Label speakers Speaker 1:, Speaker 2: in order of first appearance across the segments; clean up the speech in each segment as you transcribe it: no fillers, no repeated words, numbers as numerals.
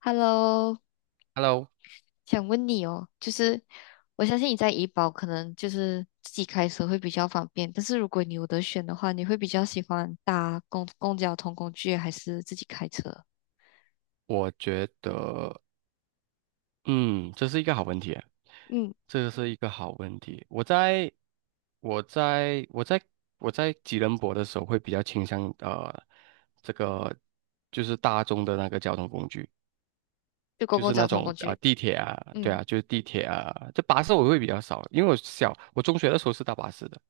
Speaker 1: Hello，
Speaker 2: Hello，
Speaker 1: 想问你哦，就是我相信你在怡保可能就是自己开车会比较方便，但是如果你有得选的话，你会比较喜欢搭公公交通工具还是自己开车？
Speaker 2: 我觉得，嗯，这是一个好问题，
Speaker 1: 嗯
Speaker 2: 这是一个好问题。我在，我在，我在吉隆坡的时候，会比较倾向这个就是大众的那个交通工具。
Speaker 1: 就公
Speaker 2: 就
Speaker 1: 共
Speaker 2: 是
Speaker 1: 交
Speaker 2: 那
Speaker 1: 通
Speaker 2: 种
Speaker 1: 工具。
Speaker 2: 地铁啊，对
Speaker 1: 嗯。
Speaker 2: 啊，就是地铁啊，这巴士我会比较少，因为我中学的时候是搭巴士的，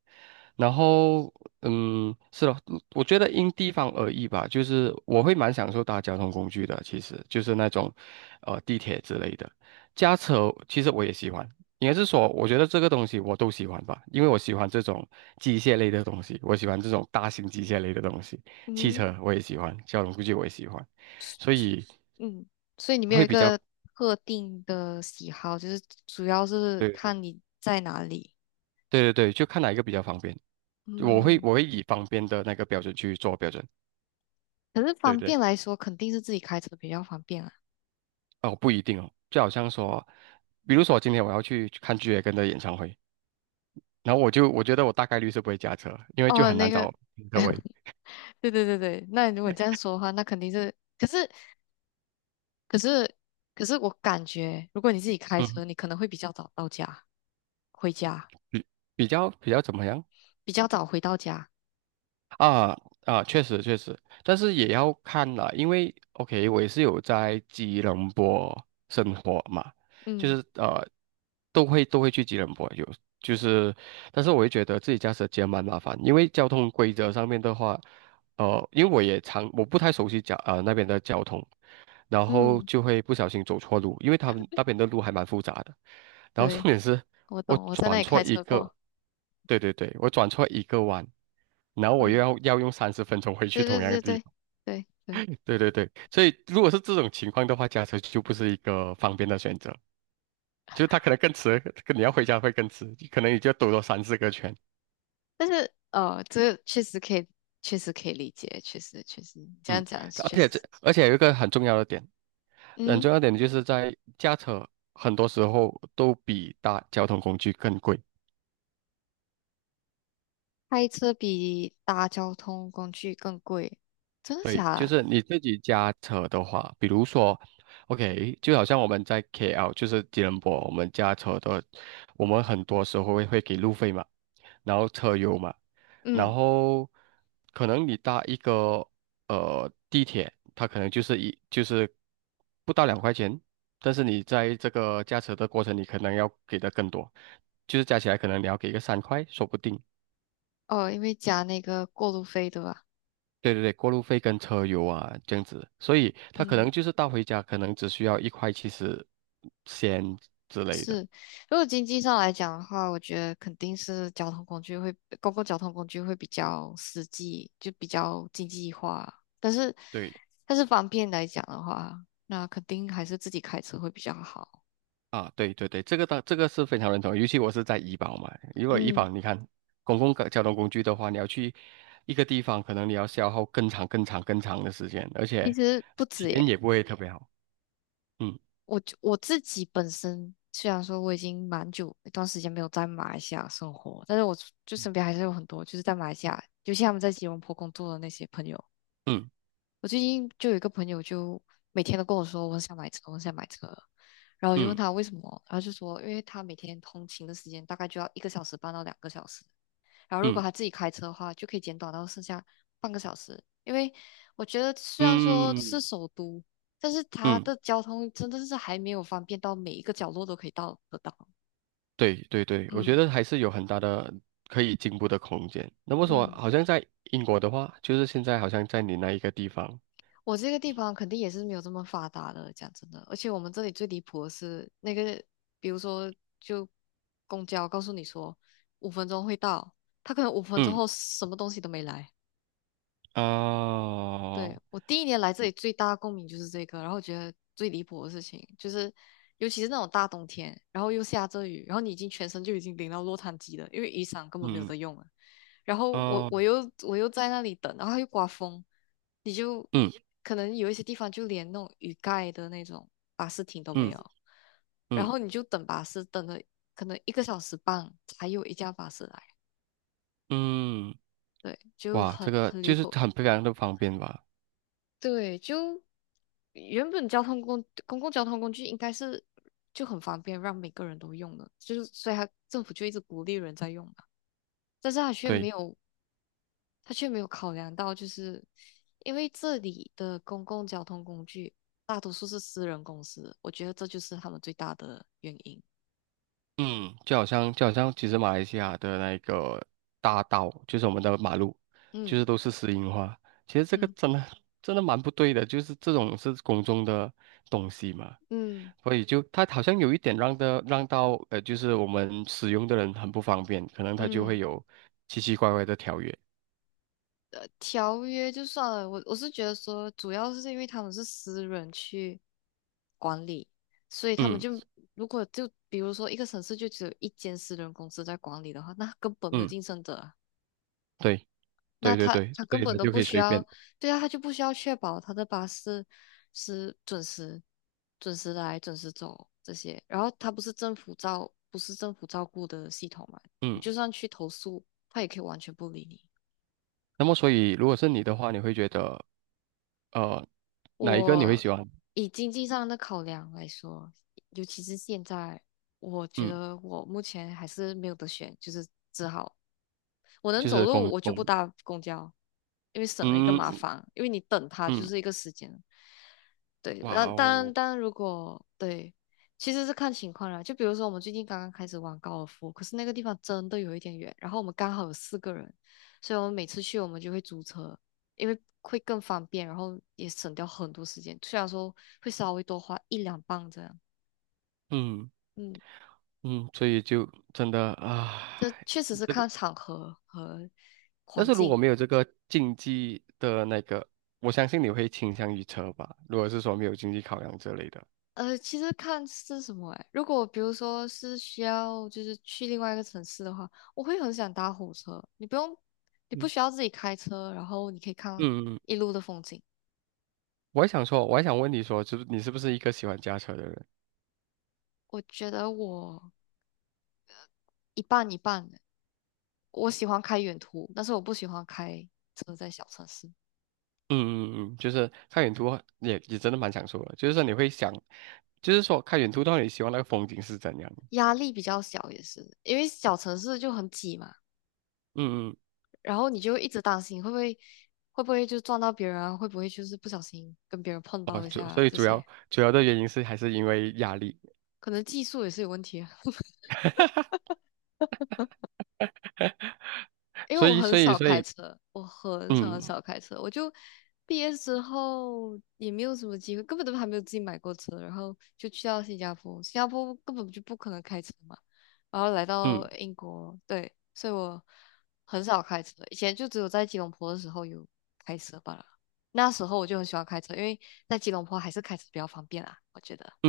Speaker 2: 然后嗯是的，我觉得因地方而异吧，就是我会蛮享受搭交通工具的，其实就是那种地铁之类的，驾车其实我也喜欢，应该是说我觉得这个东西我都喜欢吧，因为我喜欢这种机械类的东西，我喜欢这种大型机械类的东西，汽
Speaker 1: 嗯
Speaker 2: 车我也喜欢，交通估计我也喜欢，所以
Speaker 1: 嗯。所以你没有
Speaker 2: 会
Speaker 1: 一
Speaker 2: 比较。
Speaker 1: 个特定的喜好，就是主要是
Speaker 2: 对。
Speaker 1: 看你在哪里。
Speaker 2: 对对对，就看哪一个比较方便。我会
Speaker 1: 嗯。
Speaker 2: 我会以方便的那个标准去做标准。
Speaker 1: 可是
Speaker 2: 对
Speaker 1: 方
Speaker 2: 对，
Speaker 1: 便来说，肯定是自己开车比较方便啊。
Speaker 2: 哦，不一定哦，就好像说，比如说今天我要去看 g 野根的演唱会，然后我觉得我大概率是不会驾车，因为就
Speaker 1: 哦，
Speaker 2: 很
Speaker 1: 那
Speaker 2: 难
Speaker 1: 个
Speaker 2: 找停车位。
Speaker 1: 对对对对，那如果你这样说的话，那肯定是，可是可是我感觉，如果你自己开
Speaker 2: 嗯，
Speaker 1: 车，你可能会比较早到家，回家
Speaker 2: 比比较怎么样？
Speaker 1: 比较早回到家。
Speaker 2: 啊啊，确实确实，但是也要看啦，因为 OK，我也是有在吉隆坡生活嘛，就
Speaker 1: 嗯
Speaker 2: 是呃，都会去吉隆坡有，就是，但是我会觉得自己驾车其实蛮麻烦，因为交通规则上面的话，呃，因为我也常我不太熟悉那边的交通，然后
Speaker 1: 嗯。
Speaker 2: 就会不小心走错路，因为他们那边的路还蛮复杂的，然后重
Speaker 1: 对，
Speaker 2: 点是。
Speaker 1: 我
Speaker 2: 我
Speaker 1: 懂，我在那
Speaker 2: 转
Speaker 1: 里
Speaker 2: 错
Speaker 1: 开
Speaker 2: 一
Speaker 1: 车
Speaker 2: 个，
Speaker 1: 过。
Speaker 2: 对对对，我转错一个弯，然后我又
Speaker 1: 嗯。
Speaker 2: 要用30分钟回去
Speaker 1: 对对
Speaker 2: 同样的
Speaker 1: 对
Speaker 2: 地
Speaker 1: 对
Speaker 2: 方。
Speaker 1: 对对。
Speaker 2: 对对对，所以如果是这种情况的话，驾车就不是一个方便的选择，就是它可能更迟，跟你要回家会更迟，可能你就要兜多三四个圈。
Speaker 1: 但是这个确实可以，确实可以理解，确实你这样讲确实是。
Speaker 2: 而且有一个很重要的点，很
Speaker 1: 嗯。
Speaker 2: 重要的点就是在驾车很多时候都比搭交通工具更贵。
Speaker 1: 开车比搭交通工具更贵，真的假
Speaker 2: 对，就
Speaker 1: 的？
Speaker 2: 是你自己驾车的话，比如说，OK，就好像我们在 KL，就是吉隆坡，我们驾车的，我们很多时候会给路费嘛，然后车油嘛，
Speaker 1: 嗯。
Speaker 2: 然后可能你搭一个地铁，它可能就是一就是不到2块钱，但是你在这个驾车的过程，你可能要给的更多，就是加起来可能你要给个3块，说不定。
Speaker 1: 哦，因为加那个过路费，对吧？
Speaker 2: 对对对，过路费跟车油啊，这样子，所以他可
Speaker 1: 嗯。
Speaker 2: 能就是到回家，可能只需要1块70先之类
Speaker 1: 是，
Speaker 2: 的。
Speaker 1: 如果经济上来讲的话，我觉得肯定是交通工具会，公共交通工具会比较实际，就比较经济化。但是，
Speaker 2: 对
Speaker 1: 但是方便来讲的话，那肯定还是自己开车会比较好。
Speaker 2: 啊，对对对，这个当这个是非常认同，尤其我是在怡保嘛，如果怡
Speaker 1: 嗯。
Speaker 2: 保你看公共交通工具的话，你要去一个地方，可能你要消耗更长、更长、更长的时间，而
Speaker 1: 其
Speaker 2: 且
Speaker 1: 实不
Speaker 2: 体
Speaker 1: 止
Speaker 2: 验
Speaker 1: 耶，
Speaker 2: 也不会特别好。
Speaker 1: 我就我自己本身虽然说我已经蛮久一段时间没有在马来西亚生活，但是我就身边还是有很多就是在马来西亚，尤其他们在吉隆坡工作的那些朋友。
Speaker 2: 嗯
Speaker 1: 我最近就有一个朋友，就每天都跟我说我很想买车，我很想买车。然后我就问
Speaker 2: 嗯
Speaker 1: 他为什么，然后就说因为他每天通勤的时间大概就要一个小时半到两个小时，然后如果
Speaker 2: 嗯
Speaker 1: 他自己开车的话，就可以减短到剩下半个小时。因为我觉得虽然说
Speaker 2: 嗯嗯
Speaker 1: 是
Speaker 2: 嗯
Speaker 1: 首都，但是它
Speaker 2: 嗯，
Speaker 1: 的交通真的是还没有方便到每一个角落都可以到得到。
Speaker 2: 对对对，我觉
Speaker 1: 嗯
Speaker 2: 得还是有很大的可以进步的空间。那么说，
Speaker 1: 嗯。
Speaker 2: 好像在英国的话，就是现在好像在你那一个地方，
Speaker 1: 我这个地方肯定也是没有这么发达的，讲真的。而且我们这里最离谱的是那个，比如说就公交告诉你说五分钟会到，他可能五分钟
Speaker 2: 嗯
Speaker 1: 后什么东西都没来。对，
Speaker 2: 啊，
Speaker 1: 我第一年来这里最大的共鸣就是这个，然后我觉得最离谱的事情就是，尤其是那种大冬天，然后又下着雨，然后你已经全身就已经淋到落汤鸡了，因为雨伞根本没有
Speaker 2: 嗯
Speaker 1: 得用了。然后我
Speaker 2: 啊，
Speaker 1: 我又我又在那里等，然后又刮风，你就
Speaker 2: 嗯
Speaker 1: 可能有一些地方就连那种雨盖的那种巴士停都没
Speaker 2: 嗯
Speaker 1: 有，然
Speaker 2: 嗯
Speaker 1: 后你就等巴士，等了可能一个小时半才有一架巴士来。
Speaker 2: 嗯，
Speaker 1: 对，就
Speaker 2: 哇，这
Speaker 1: 很
Speaker 2: 个
Speaker 1: 很离
Speaker 2: 就是
Speaker 1: 谱。
Speaker 2: 很非常的方便吧？
Speaker 1: 对，就原本交通工公共交通工具应该是就很方便，让每个人都用的，就是所以他政府就一直鼓励人在用嘛。但是他却没
Speaker 2: 对。
Speaker 1: 有，他却没有考量到，就是因为这里的公共交通工具大多数是私人公司，我觉得这就是他们最大的原因。
Speaker 2: 嗯，就好像就好像其实马来西亚的那个大道，就是我们的马路，就
Speaker 1: 嗯
Speaker 2: 是都是石英花。其实这个
Speaker 1: 嗯
Speaker 2: 真的真的蛮不对的，就是这种是公众的东西嘛，
Speaker 1: 嗯
Speaker 2: 所以就它好像有一点让的让到，就是我们使用的人很不方便，可能它就会
Speaker 1: 嗯。
Speaker 2: 有奇奇怪怪的条约。
Speaker 1: 条约就算了，我是觉得说，主要是因为他们是私人去管理，所以他们
Speaker 2: 嗯
Speaker 1: 就如果就比如说一个城市就只有一间私人公司在管理的话，那根本没有
Speaker 2: 嗯，
Speaker 1: 竞争者啊，
Speaker 2: 对
Speaker 1: 那
Speaker 2: 对对
Speaker 1: 他
Speaker 2: 对，
Speaker 1: 他
Speaker 2: 所
Speaker 1: 根
Speaker 2: 以
Speaker 1: 本
Speaker 2: 它
Speaker 1: 都
Speaker 2: 就可
Speaker 1: 不
Speaker 2: 以
Speaker 1: 需
Speaker 2: 随便。
Speaker 1: 要。对啊，他就不需要确保他的巴士是准时、准时来、准时走这些，然后他不是政府照顾的系统嘛，你
Speaker 2: 嗯，
Speaker 1: 就算去投诉，他也可以完全不理你。
Speaker 2: 那么所以如果是你的话，你会觉得呃哪一个你会
Speaker 1: 我
Speaker 2: 喜欢？
Speaker 1: 以经济上的考量来说，尤其是现在，我觉
Speaker 2: 嗯，
Speaker 1: 得我目前还是没有得选，就是只好我能
Speaker 2: 就
Speaker 1: 走
Speaker 2: 是
Speaker 1: 路，
Speaker 2: 公
Speaker 1: 我就
Speaker 2: 公。
Speaker 1: 不搭公交，因为省了一个麻
Speaker 2: 嗯，
Speaker 1: 烦，因为你等它就
Speaker 2: 嗯，
Speaker 1: 是一个时间。对，那
Speaker 2: 哇
Speaker 1: 当然，
Speaker 2: 哦，
Speaker 1: 当然，如果对，其实是看情况啦。就比如说，我们最近刚刚开始玩高尔夫，可是那个地方真的有一点远，然后我们刚好有四个人，所以我们每次去我们就会租车，因为会更方便，然后也省掉很多时间。虽然说会稍微多花一两磅这样。
Speaker 2: 嗯
Speaker 1: 嗯。
Speaker 2: 嗯，所以就真的啊，
Speaker 1: 这确实是
Speaker 2: 这个，
Speaker 1: 看场合和
Speaker 2: 但
Speaker 1: 环
Speaker 2: 是如果
Speaker 1: 境。
Speaker 2: 没有这个竞技的那个，我相信你会倾向于车吧？如果是说没有经济考量之类的，
Speaker 1: 其实看是什么哎。如果比如说是需要就是去另外一个城市的话，我会很想搭火车。你不用，你不
Speaker 2: 嗯
Speaker 1: 需要自己开车，然后你可以看
Speaker 2: 嗯嗯，
Speaker 1: 一路的风景。
Speaker 2: 我还想说，我还想问你说，就是你是不是一个喜欢驾车的人？
Speaker 1: 我觉得我一半一半的，我喜欢开远途，但是我不喜欢开车在小城市，
Speaker 2: 嗯嗯嗯，就是看远途也也真的蛮享受的，就是说你会想，就是说看远途到底希望那个风景是怎样？
Speaker 1: 压力比较小也是，因为小城市就很挤嘛，
Speaker 2: 嗯嗯，
Speaker 1: 然后你就一直担心会不会就撞到别人啊，会不会就是不小心跟别人碰
Speaker 2: 哦，
Speaker 1: 到一
Speaker 2: 主
Speaker 1: 下
Speaker 2: 所以
Speaker 1: 这
Speaker 2: 主
Speaker 1: 些，
Speaker 2: 要主要的原因是还是因为压力，
Speaker 1: 可能技术也是有问题。啊。因为
Speaker 2: 所
Speaker 1: 我
Speaker 2: 以
Speaker 1: 很
Speaker 2: 所以
Speaker 1: 少
Speaker 2: 所
Speaker 1: 开
Speaker 2: 以，
Speaker 1: 车，我很少很
Speaker 2: 嗯，
Speaker 1: 少开车，我就毕业之后也没有什么机会，根本都还没有自己买过车，然后就去到新加坡，新加坡根本就不可能开车嘛，然后来到
Speaker 2: 嗯
Speaker 1: 英国，对，所以我很少开车，以前就只有在吉隆坡的时候有开车罢了，那时候我就很喜欢开车，因为在吉隆坡还是开车比较方便啊，我觉得。
Speaker 2: 嗯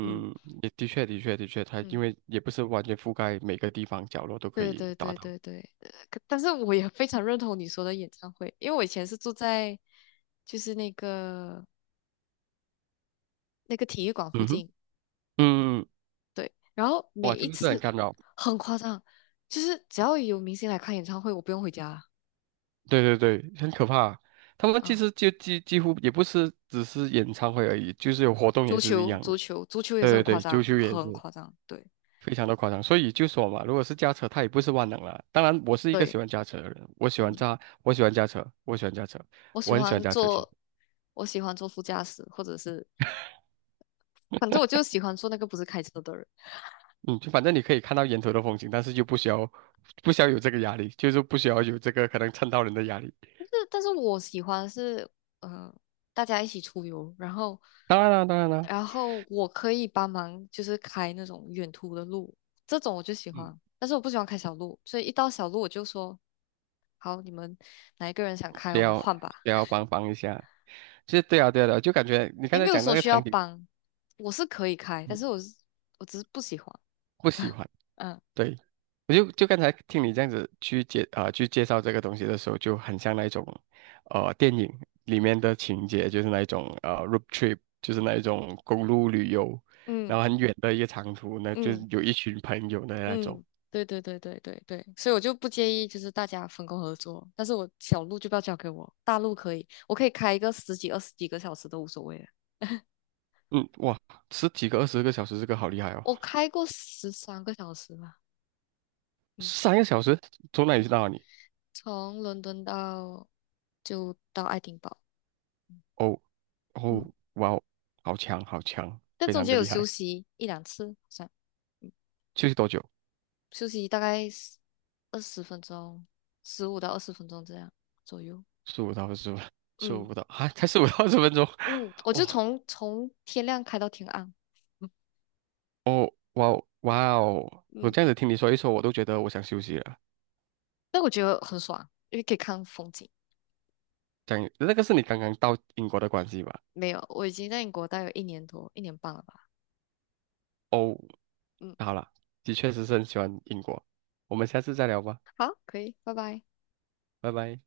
Speaker 1: 嗯
Speaker 2: 嗯嗯嗯，嗯也的确的确的确，它因
Speaker 1: 嗯。
Speaker 2: 为也不是完全覆盖每个地方角落都可
Speaker 1: 对
Speaker 2: 以
Speaker 1: 对
Speaker 2: 达
Speaker 1: 对
Speaker 2: 到。
Speaker 1: 对对。但是我也非常认同你说的演唱会，因为我以前是住在就是那个体育馆附
Speaker 2: 嗯哼，
Speaker 1: 近。
Speaker 2: 嗯，嗯嗯
Speaker 1: 对，然后每
Speaker 2: 哇，这
Speaker 1: 一
Speaker 2: 个是很
Speaker 1: 次
Speaker 2: 干扰，
Speaker 1: 很夸张，就是只要有明星来看演唱会，我不用回家
Speaker 2: 对对对，很可怕。他们其
Speaker 1: 啊。
Speaker 2: 实就几乎也不是只是演唱会而已，就是有活动也
Speaker 1: 足
Speaker 2: 是一
Speaker 1: 球，
Speaker 2: 样
Speaker 1: 足
Speaker 2: 的。
Speaker 1: 球，足球也
Speaker 2: 对
Speaker 1: 是很
Speaker 2: 对
Speaker 1: 夸
Speaker 2: 对，啾
Speaker 1: 张，
Speaker 2: 啾也
Speaker 1: 很
Speaker 2: 是
Speaker 1: 夸张，对
Speaker 2: 非常的夸张。所以就说嘛，如果是驾车，它也不是万能了。当然，我是一个喜
Speaker 1: 对。
Speaker 2: 欢驾车的人，
Speaker 1: 嗯。
Speaker 2: 我喜欢驾车，我喜欢驾车，
Speaker 1: 我
Speaker 2: 我
Speaker 1: 喜
Speaker 2: 很喜欢
Speaker 1: 欢
Speaker 2: 驾车。
Speaker 1: 坐，我喜欢坐副驾驶，或者是反正我就喜欢坐那个不是开车的人。
Speaker 2: 嗯，就反正你可以看到沿途的风景，但是就不需要不需要有这个压力，就是不需要有这个可能蹭到人的压力。
Speaker 1: 但是我喜欢的是，嗯、大家一起出游，然后，
Speaker 2: 当然啦，当然啦，
Speaker 1: 然后我可以帮忙，就是开那种远途的路，这种我就喜
Speaker 2: 嗯，
Speaker 1: 欢。但是我不喜欢开小路，所以一到小路我就说，好，你们哪一个人想开，
Speaker 2: 也
Speaker 1: 我们
Speaker 2: 要
Speaker 1: 换吧。
Speaker 2: 也要帮帮一下，其实对啊对啊对啊，就感觉你刚
Speaker 1: 也
Speaker 2: 才
Speaker 1: 没有
Speaker 2: 讲那
Speaker 1: 说
Speaker 2: 个
Speaker 1: 需要
Speaker 2: 场景，
Speaker 1: 帮，我是可以开，但
Speaker 2: 嗯，
Speaker 1: 是我只是不喜欢。
Speaker 2: 不喜欢。
Speaker 1: 嗯
Speaker 2: 对，我刚才听你这样子去去介绍这个东西的时候，就很像那种电影里面的情节，就是那一种road trip，就是那一种公路旅游，
Speaker 1: 嗯
Speaker 2: 然后很远的一个长途，那就
Speaker 1: 嗯。
Speaker 2: 是有一群朋友的那种。
Speaker 1: 嗯。对对对对对对，所以我就不介意，就是大家分工合作，但是我小路就不要交给我，大路可以，我可以开一个十几、二十几个小时都无所谓的。
Speaker 2: 嗯，哇，十几个、20个小时，这个好厉害哦！
Speaker 1: 我开过13个小时吧。嗯
Speaker 2: 3个小时从哪里
Speaker 1: 嗯。
Speaker 2: 到哪里？
Speaker 1: 从伦敦到就到爱丁堡。
Speaker 2: 哦，
Speaker 1: 嗯。
Speaker 2: 哦，哇哦，好强，好强，
Speaker 1: 但
Speaker 2: 非
Speaker 1: 中
Speaker 2: 常
Speaker 1: 间
Speaker 2: 的
Speaker 1: 有
Speaker 2: 厉
Speaker 1: 休
Speaker 2: 害。
Speaker 1: 息一两次，好像嗯，
Speaker 2: 休息多久？
Speaker 1: 休息大概二十分钟，15到20分钟这样左右。
Speaker 2: 十五到二十分，十五
Speaker 1: 嗯
Speaker 2: 不到啊，才15到20分钟。
Speaker 1: 嗯。我
Speaker 2: 哦，
Speaker 1: 就从天亮开到天暗。嗯
Speaker 2: 哦，哇哦，哇哦！我
Speaker 1: 嗯。
Speaker 2: 这样子听你说一说，我都觉得我想休息了。
Speaker 1: 但我觉得很爽，因为可以看风景。
Speaker 2: 讲那个是你刚刚到英国的关系吧？
Speaker 1: 没有，我已经在英国待有一年多，一年半了吧。
Speaker 2: 哦，
Speaker 1: 嗯。
Speaker 2: 好了，的确是很喜欢英国。我们下次再聊吧，
Speaker 1: 好，可以，拜拜。
Speaker 2: 拜拜。